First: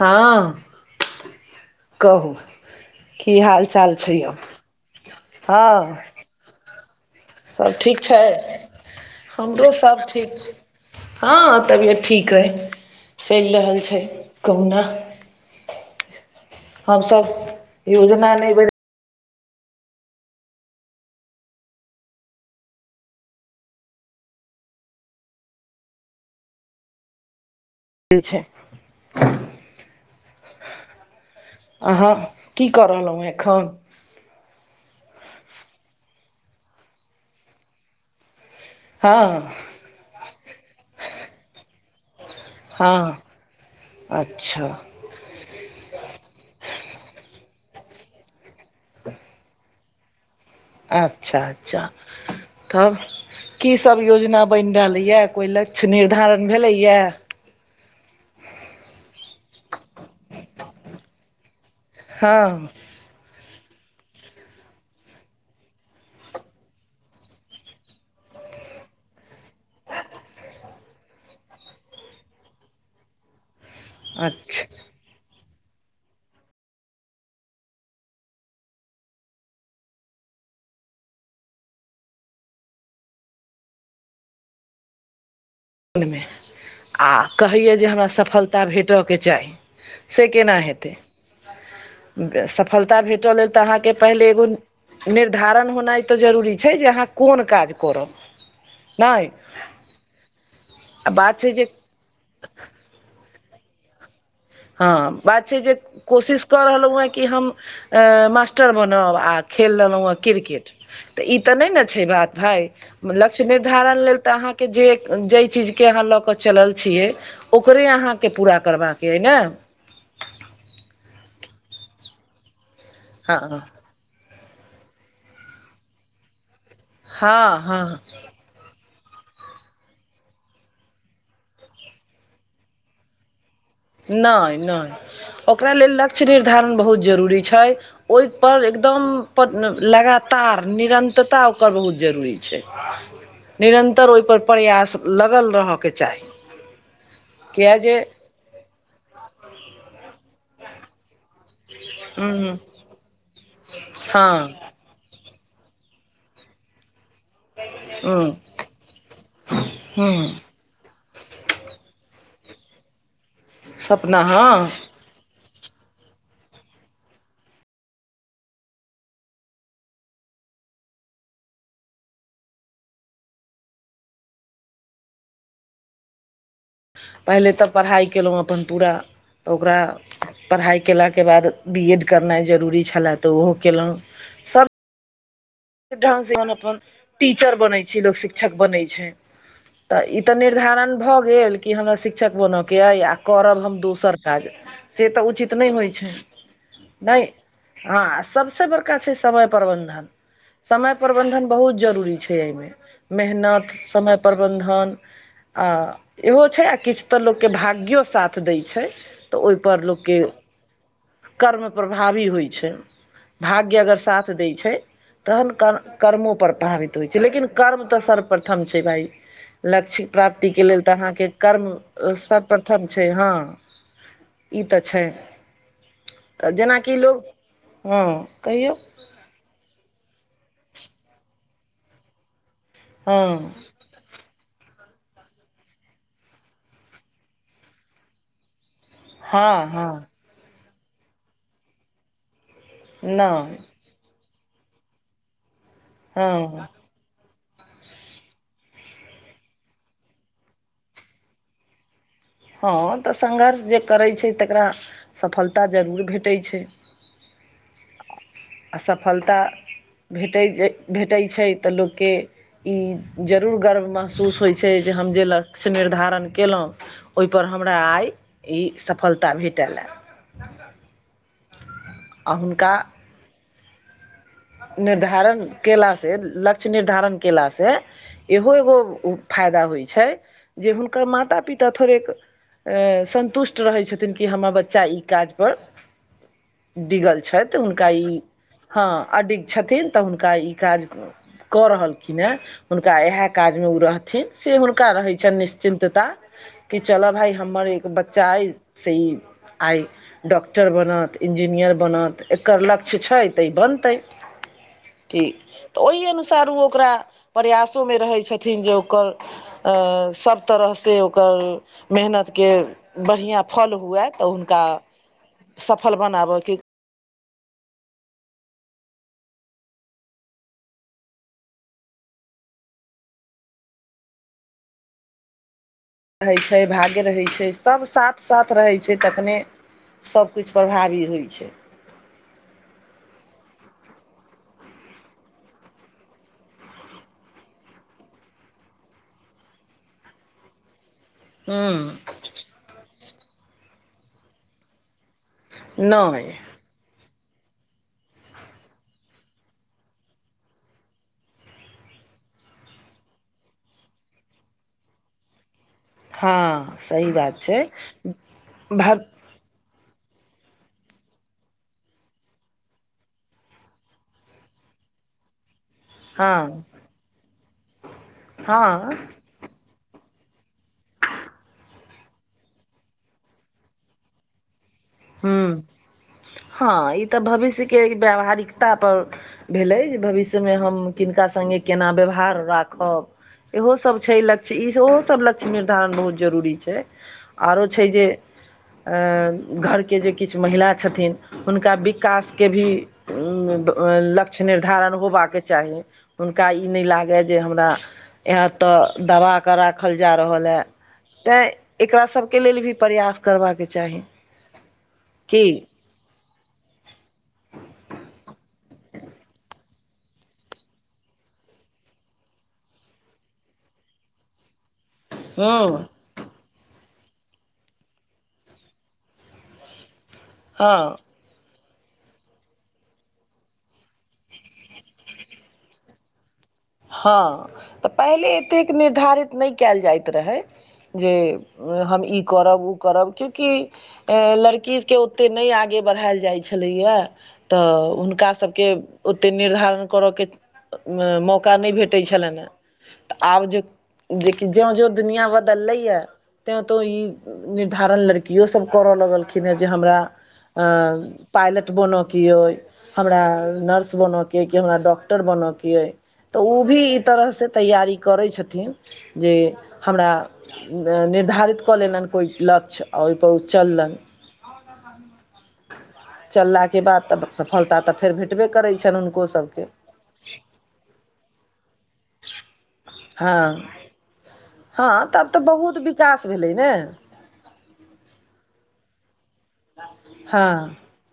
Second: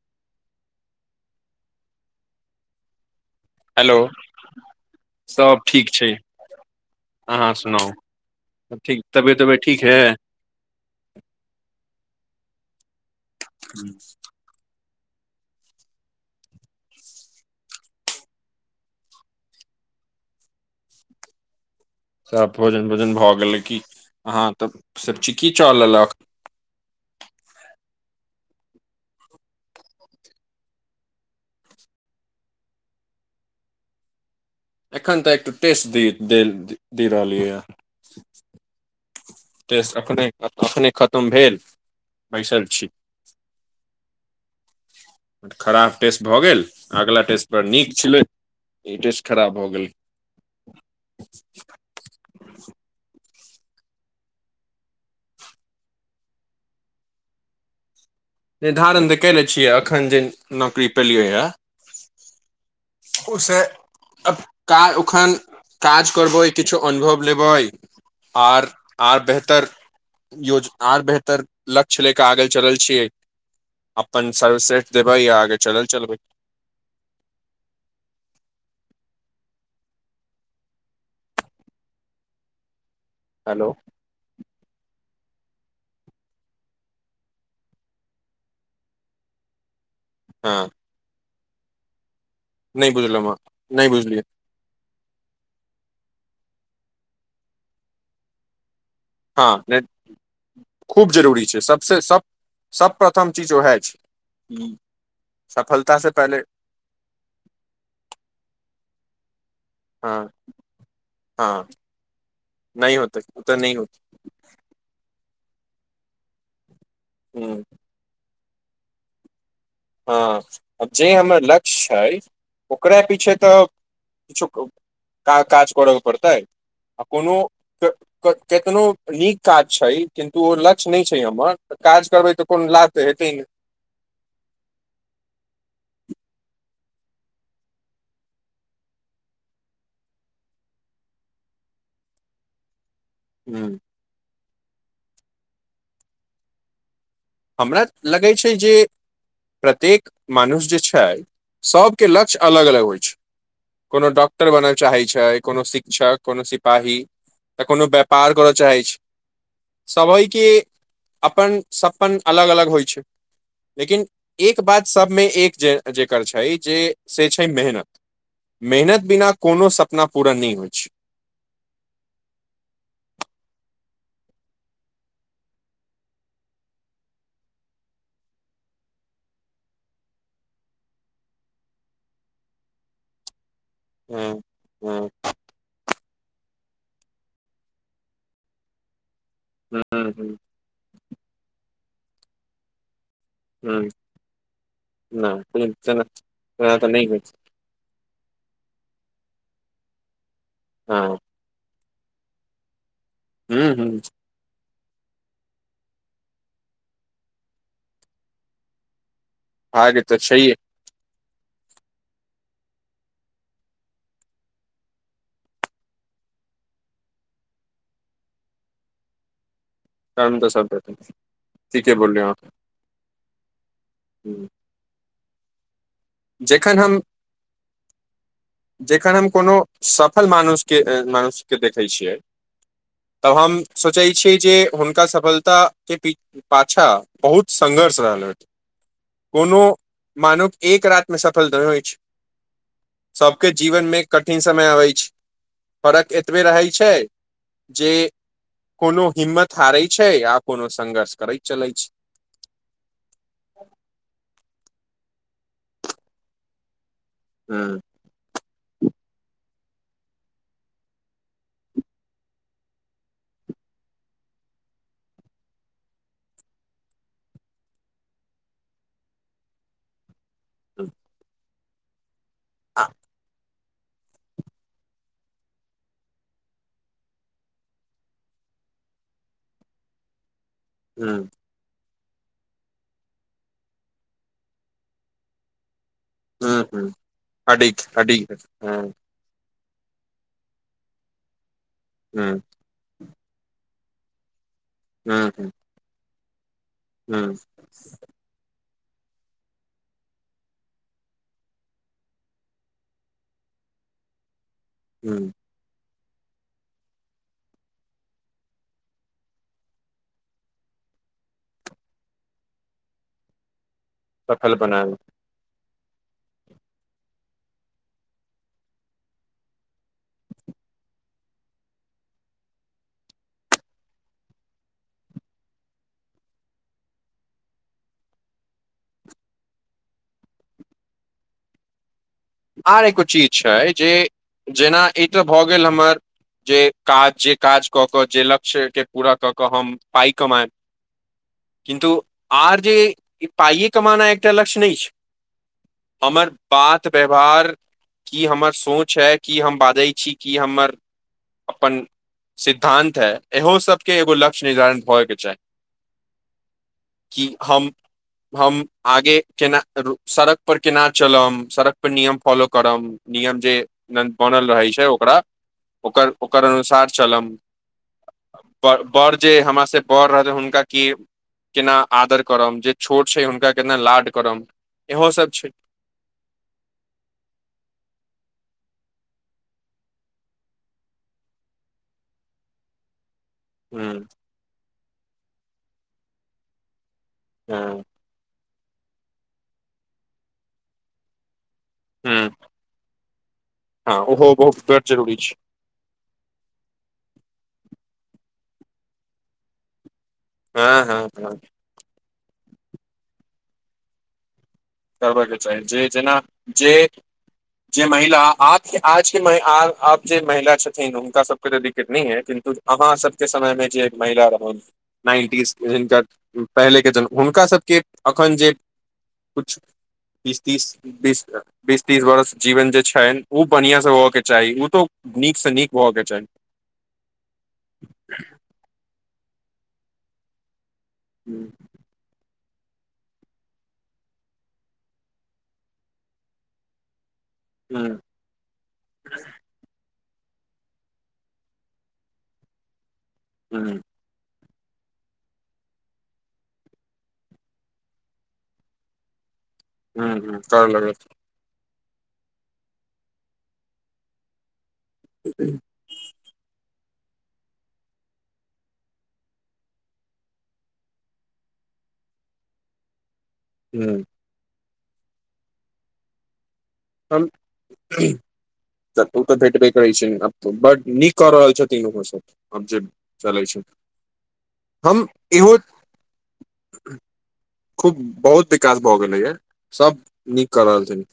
हँ कहू की हाल चाल हेलो छै यौ सब ठीक हँ छै अहाँ सब सुनाउ ठीक छै सब ठीक तबियत तबियत हमरो ठीक है सब ठीक छै हँ तबियत ठीक अइ चलि रहल हम्म, छै कहुना हम सब योजना नहि बने सब भोजन ओजन भए गेल की अहाँ तब सब चिकी चा लेलक छै अहाँ की करलहुँ एखन एखन तऽ एकटू टेस्ट द दे रहलियै यऽ हँ टेस्ट एखने खतम भेल बैसल छी हँ अच्छा खराब टेस्ट भऽ गेल अगला टेस्ट पर नीक छलै ई टेस्ट खराब भऽ गेल अच्छा अच्छा तब की सब योजना बनि रहलैएऽ कोइ लक्ष्य निर्धारण भेलैए निर्धारण तऽ केले छियै अखन जे नौकरी पेलियो यऽ हँ उ सँ अक ओखन काज करबै किछो अनुभव लेबै आओर आओर बेहतर योज आर बेहतर लक्ष्य ले कऽ आगल चलल छियै अपन अच्छा सर्वश्रेष्ठ देबै आ आगे चल चलबै हेलो आ कहैया जे हमरा सफलता भेटयके चाही से केना हँ हेते नहि सफलता बुझलहु भेटय हँ लेल तऽ नहि अहाँके बुझलियै पहिले एगो निर्धारण होनाइ तऽ जरूरी छै जे अहाँ कोन काज करब नहि हँ ने आ खूब बात जरूरी छै जे सबसँ सब सबप्रथम चीज उएह छै हँ बात छै जे सफलता से पहिले कोशिश कऽ रहलहु हन कि हम अ मास्टर बनब आ खेल ललहुँ हँ हन क्रिकेट तऽ ई तऽ हँ नय नऽ छै बात भाय नहि होतै ओ लक्ष्य तऽ नहि होतै निर्धारण लेल तऽ अहाँ के जे जै चीज कऽ अहाँ लऽ कऽ चलल छीयै ह ओकरे अहाँके पूरा करबाक कऽ ये नऽ [inaudible] हँ जे हमर लक्ष्य छै ओकरे पीछे हँ तऽ किछुक का काज करऽ पड़तै आ कोनो हँ हँ क - क कतनो नीक काज छै किन्तु ओ लक्ष्य नय छै हम्मर काज करबै तऽ कोनो लाभ तऽ हेतै नै नय नय ओकरा लेल लक्ष्य निर्धारण बहुत जरूरी छै ओयपर एकदम प लगातार निरन्तरता ओकर बहुत जरूरी छै [inaudible] निरन्तर ओयपर प्रयास लगल रहऽकऽ चाही किए हमरा जे लगै छै जे प्रत्येक मनुष्य जे छै सबकऽ लक्ष्य हँ अलग अलग होइ छै कोनो डॉक्टर बन हँ चाहै छै कोनो शिक्षक कोनो सिपाही तऽ कोनो हँ व्यापार करय चाहैत छी हँ सभहिके अप्पन स अपन अलग अलग होइ छै लेकिन सपना एक हँ बात सबमे एक जे जेकर छै जे से छै मेहनत मेहनत बिना कोनो सपना पूरा नय होइ छै पहिले तऽ पढ़ाइ कयलौं अपन पूरा तऽ ओकरा पढ़ाइ केलाके बाद बी एड करनाइ जरूरी छलै तऽ ओहो केलौं हूं हूं [unintelligible] से अप्पन टीचर बनै छै लोक शिक्षक बनै छै तऽ हँ ई तऽ निर्धारण भऽ गेल कि हमरा शिक्षक बनय के अइ आ करब हम हँ दोसर काज से तऽ उचित नहि होइ तेना छै तेना तऽ होइ नहि हँ आ सबसे बड़का छै समय प्रबन्धन समय छै हँ प्रबन्धन बहुत जरूरी छै एयमे हूँ मेहनत हूँ समय प्रबन्धन आ इहो छै आ किछ तऽ लोकके भाग्यो साथ दै छै तऽ ओयपर भाग्य तऽ लोकके छैहे कर्म प्रभावी होइ छै भाग्य अगर साथ दै छै तहन कर् कर्मो पर प्रभावित होइ छै लेकिन कर्म तऽ सर्वप्रथम छै भाइ लक्ष्य कर्म प्राप्तिकऽ सब लेल तऽ भेटत अहाँके कर्म ठीके बोललियै अहाँ सर्वप्रथम छै हँ हम्म। ई तऽ छै तऽ जखन जेनाकि हम लोक हँ कहियौ जखन हम कोनो सफल मानुष्यके अ मनुष्यके देखै छियै तब हँ हम सोचै छी जे हुनका सफलता के पी पाछा बहुत संघर्ष रहल हँ कोनो हँ मानव एक रातमे सफल [unintelligible] हो छैय सबके नहि जीवनमे कठिन समय अबय छैय फरक हँ एतबे रहय छैय जे कोनो हिम्मत हारै छै आ कोनो संघर्ष करैत चलै छैय हँ तऽ संघर्ष जे करैत छै तकरा सफलता जरूर भेटै छैय हूँ अ सफलता भेटै जे भेटै छै तऽ लोककेँ ई जरूर गर्व महसूस होइ छै जे हम जे लक्ष्य निर्धारण केयलौं ओयपर हमरा आइ ई सफलता भेटल एय [inaudible] आ हुनका आ निर्धारण केला से लक्ष्य निर्धारण केला से इहो एगो उ फायदा होइ छै जे हुनकर हूँ माता पिता थोड़े क अय संन्तुष्ट रहै छथिन कि हम्मर बच्चा ई काज पर हूँ हूँ डिगल छइथ अडिग हुनका ई अडिग हूँ हाॅं अडिग छथिन तऽ हुनका ई काज कऽ रहलखिन हूँ हेँ हुनका इएह काजमे ओ रहथिन से हुनका रहै हूँ छनि हूँ निश्चिन्तता कि चलऽ भाइ हूँ हमर एक बच्चा अइ से ई आइ डॉक्टर बनत इन्जीनियर बनत एकर लक्ष्य छै तऽ ई बनतै हूँ ठीक तऽ ओहि अनुसार ओ ओकरा प्रयासोमे रहै छथिन जे ओकर सभ तरहसँ ओकर मेहनत कऽ बढ़िआँ फल हुए तऽ सफल हुनका बनाबै सफल बनाबयके रहै छै भाग्य रहै छै सभ साथ साथ रहै छै तखने सबकिछ प्रभावी होइ छै आर एगो चीज छै जे जेना ई तऽ भऽ गेल हमर जे काज जे काज कऽ क जे लक्ष्य के पूरा कऽ के हम पाई कमाायब किंतु हूँ आर जे पइए कमाना एकटा लक्ष्य नहि छै नहि हमर बात व्यवहार की हमर सोच है किी हम बाजै छी किी हमर अपन सिद्धान्त है इहो सभके एगो लक्ष्य निर्धारित होयके चाही हँ सही कि बात छै हम हम भ आगे केना सड़क पर केना चलब सड़क नियम फॉलो करब नियम जे बनल रहै छै ओकरा ओकर हँ ओकर अनुसार चलब हँ बड़ जे हमर से बर रहतै हुनका के केना आदर करब जे छोट छै हुनका केना लाड करब इहो हू सब छै हँ ई तऽ भविष्यके व्यावहारिकता पर भेलै जे भविष्यमे हम किनका संगे केना व्यवहार राखब इहो सब ह छै लक्ष्य ई ओहो सब लक्ष्य निर्धारण बहुत जरूरी छै आओरो छै जे घरके जे किछु महिला छथिन हुनका भी ह विकास के भी हँ ओहो लक्ष्य बहुत बड़ निर्धारण जरूरी होबाक छै कऽ चाही हुनका ई नहि लागे जे हमरा यहा तऽ दवा केऽ राखल जा रहल हइ हँ हँ हँ तैँ एकरा सबके लेल भी प्रयास करबाक चाही करबयके की चाही जे जेना जे जे महिला आके आजके आब जे महिला छथिन हुनका सबके तऽ दिक्कत नेइ है किन्तु अहाँ सबके समय मऽ जे महिला रहन नाइन्टीज हँ हिनकर पहिलेके जन्म हुनकासभके एखन जे कुछ बीस तीस हँ बीस बीस तीस बरस जीवन जे छनि उ बढ़िया से होय के चाही ओ तो नीक सऽ नीक होय कऽ चाही हँ तऽ पहिले एतेक निर्धारित नहि कयल जाइत रहै जे हम ई करब ओ करब कआएकि लड़कीके ओतेक नहि आगे बढ़ायल जाइ छलैए तऽ ह हुनका सबके ओतेक निर्धारण करऽके मौ मोका नहि भेटैत छलनि हँ तऽ आब ज ह जेकि ज्यों ज्योँ दुनिआ बदललैएँ तैँ तऽ ई निर्धारण लड़कियोसभ करय लगलखिन हेँ जे हमरा ह कर लग पायलट बनऽके अइ हमरा नर्स बनऽके अइ कि हमरा डॉक्टर बनऽके अइ तऽ ओ भी ई तरहसँ तैयारी करै छथिन जे हमरा निर्धारित कऽ लेलनि कोइ लक्ष्य आ ओहिपर उ चललनि ह चललाके बाद तऽ हम सफलता तऽ फेर भेटबे करै छनि हुनको सभके रहै छैब बड नीक कऽ रहल छथिन ओहो सब आब जे हँ चलै छै हँ हम आब तऽ इहो बहुत विकास भेलै नऽ खूब बहुत विकास भऽ गेलैए सभ हँ नीक कऽ रहल छैन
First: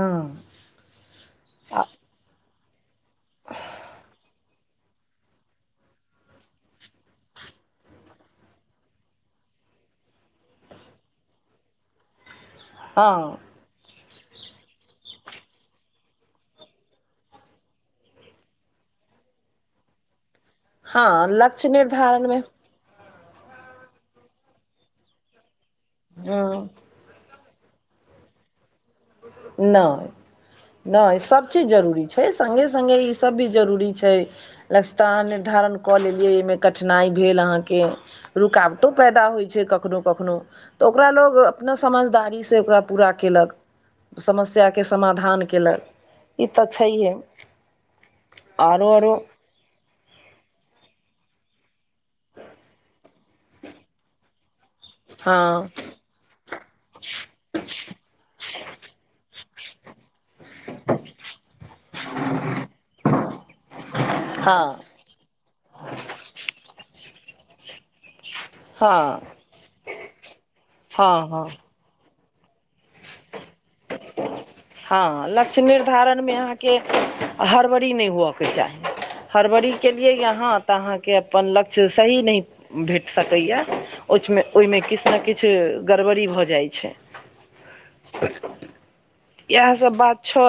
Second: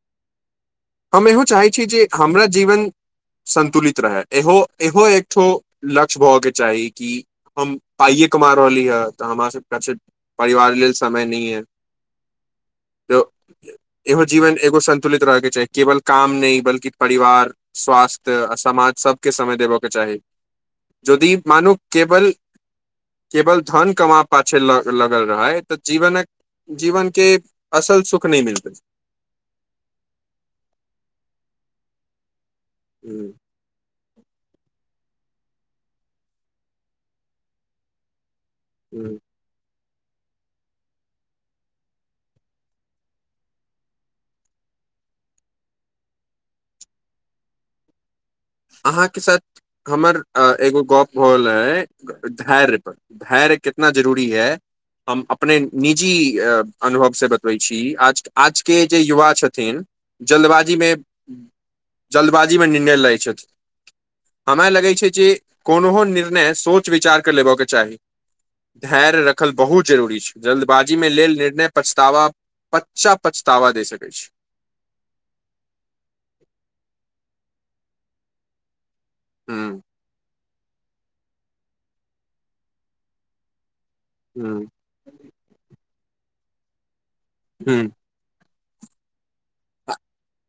हँ हम इहो चाहै छी जे हमरा जीवन संन्तुलित रहय इहो इहो एकठो लक्ष्य भय कऽ चाही कि हम पाइए कमा रहली हय तऽ हमरा सबके परिवार लेल समय नेय हऽ हँ इहो जीवन एगो संन्तुलित रहयके छैाही केवल काम नऽ बल्कि परिवार स्वास्थ्य समाज सबके समय देबऽ के चाही हँ यदि लक्ष्य मानू केवल निर्धारणमे केवल धन कमा पाछे लगल रहै तऽ जीवनक हँ जीवनके असल सुख नहि मिलतै नहि नहि सब चीज जरूरी छै स्गे स्गे ई ह सब भी जरूरी छै लक्ष्य तऽ अहाँ निर्धारण कऽ लेलियै एहिमे कठिनाई भेल अहाँकेँ रुक आब तो ह पैदा होइ छै कखनो कखनो तऽ ओकरा लोग अपना समझदारी से ओकरा पूरा केलक समस्या केँ समाधान कयेलक ई तऽ छैहे आरो आरो अहाँकेँ साथ हमर एगो गप्प भऽगल रहय है धैर्य पर धैर्य कितना जरुरी है हम अपने हँ निजी अनुभव से बतबै छी आज आज केँ जे युवा छथिन जल्दबाजीमे [inaudible] जल्दबाजीमे निर्णय रहैत छथिन हमरा हँ लगै छै जे कोनोहो निर्णय सोच विचार कऽ लेबय कऽ चाही [inaudible] धैर्य हँ रखल बहुत जरूरी छै जल्दबाजीमे हँ लेल हँ निर्णय पछतावा [inaudible] पच्चा पछतावा दे छै [unintelligible] सकै हँ लक्ष्य निर्धारणमे अहाँकेँ हड़बड़ नै हुअ कऽ चाही ह हड़बड़ी केलियै यहाँ तऽ अहाँकेँ अपन लक्ष्य सही नहि भेट सकैए अच्छ मे ह ओइमे किछ नै किछ गड़बड़ी भऽ जाइ छै हूँ [unintelligible] इहै सब बात छै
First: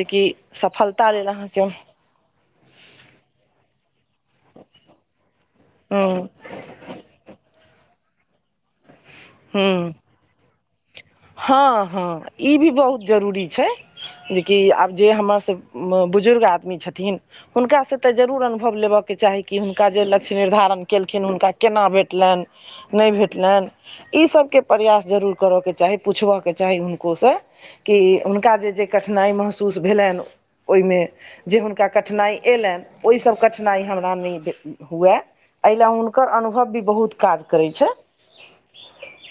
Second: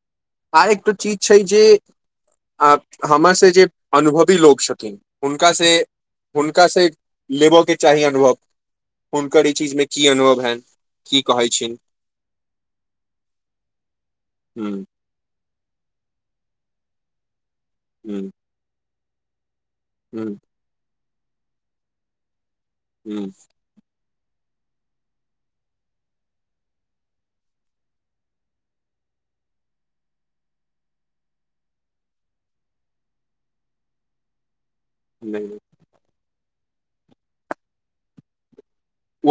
जेकि आर एकटो सफलता चीज लेल छै अहाँके जे आ हमर से जे अनुभवी लोक छथिन हुनका से [unintelligible] हुनका से लेब केँ चाही अनुभव हुनकर ई चीज मे हूँ की अनुभव है हँ हँ ई भी बहुत जरूरी छै जेकि आब जे हमर सब बुजुर्ग आदमी छथिन हुनका से तऽ ह जरूर अनुभव लेब कऽचाही कि हुनका जे लक्ष्य ह निर्धारण केलखिन हुनका केना भेटलैन नै भेटलैन ई सब केँ प्रयास जरूर कर कऽ चाही पुछबय कऽ चाही हुनको स कि हुनका जे जे कठिनाइ महसूस भेलैन ओरमे जे हुनका कठिनाइ आइलैन ओहिसभ कठिनाइ हमरा नै हुए नहि एइ लए हुनकर अनुभव भी बहुत काज करे छै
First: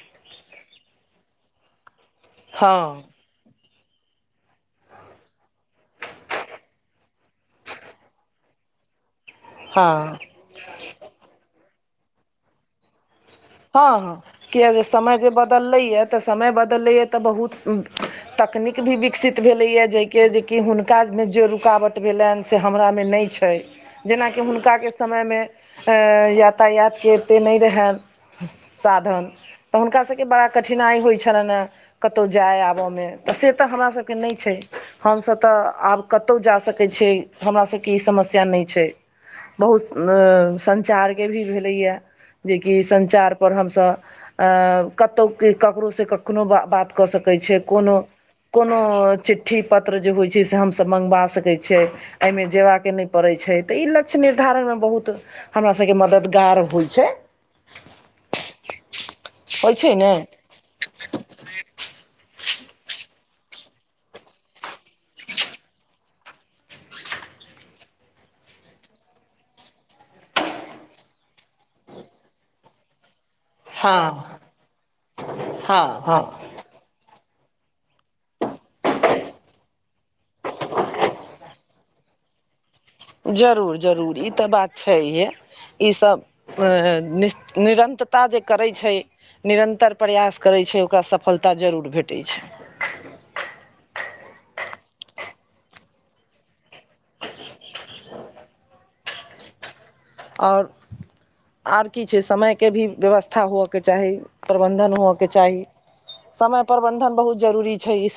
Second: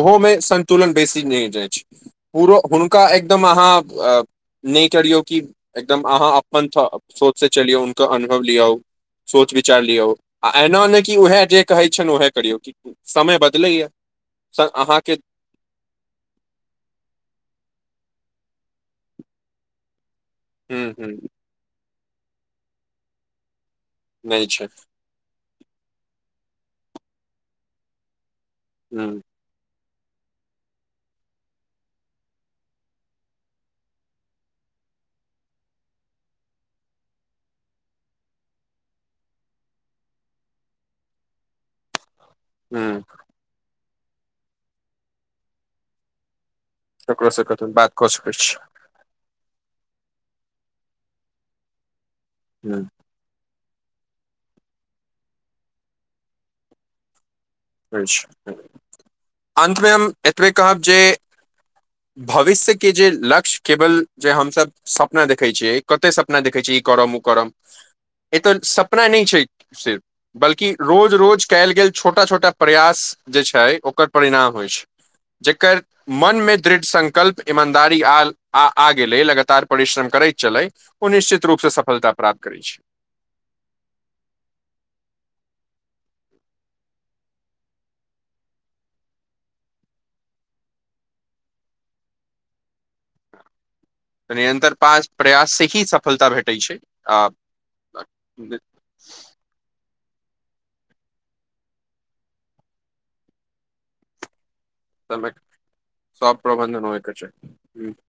ओहोमे संन्तुलन बेसी नै जाइ अछि पुरो हँ हुनका एकदम अहाँ नै करियौ कि एकदम अहाँ अपन सोचसँ चलियौ हुनकर अनुभव लिऔ सोच विचार हँ लियौ आ एना नहि कि उएह जे कहै छैन उएह करियौ समय ब हँ हँ किया जे समय जे बदलै यऽ समय बदलेयै तऽ बहुत तकनीक भी बिकसित भेलैय जे केँ जे कि ह ह हुनकामे जे रुकावट भेलैन से हमरामे नहि छै जेनाकि नहि छै हुनका समयमे यातायातके एते नै रहै ह साधन तऽ हुनका सभ केँ बड़ा कठिनाइ होइ छ्लैन है कतै जाय आबयमे तऽ से तऽ हमरासभके नहि छै हमसभ तऽ आब कतै जा सकै छियै हमरा सभ केँ ई समस्या नहि छै बहुत संचार केँ भी भेलै या जेकि ह संचार पर हम सब अ कतै ककरो से कखनो बा बात कऽ सकै ककरोसँ छियै कतहु बात कोनो कऽ सकैत [inaudible] छी कोनो चि चिट्ठी पत्र जे होय छै से हम सब मंगवा सके छै आइ में जेवा हूँ, केँ नै पड़ै छै तऽ ई लक्ष्य निर्धारण मे बहुत हमरा सब केँ मददगार होइ छै एछै [inaudible] होइत अन्तमे छै हम ने एतबे कहब जे भविष्य के जे लक्ष्य केवल जे हमसब सपना देखै छियै कते सप सपना देखै छियै इ करब ओ करब, एत सपना नहि छै सिर्फ बल्कि रोज रोज कयल गेल छोटा छोटा प्रयास जे छै हँ ओकर परिणाम होइ छै, जेकर हँ हँ मनमे दृढ़ संकल्प इमानदारी आ गेलै लगातार परिश्रम करैत चलै ओ निश्चित रूपसे सफलता प्राप्त करै छै। जरुर जरुर इ तऽ बात छैहे। इ सब नि निरन्तरता जे करै छै निरन्तर प्रयास करै छै ओकरा सफलता जरुर भेटै छै। निरन्तर पास प्रयाससे ही सफलता भेटैत छै आ और, और की छै समयके भी व्यवस्था होके चाही प्रबंधन होय बाय कऽ समय चाही, सब समय होय के प्रबंधन बहुत जरूरी चाही छै इ सब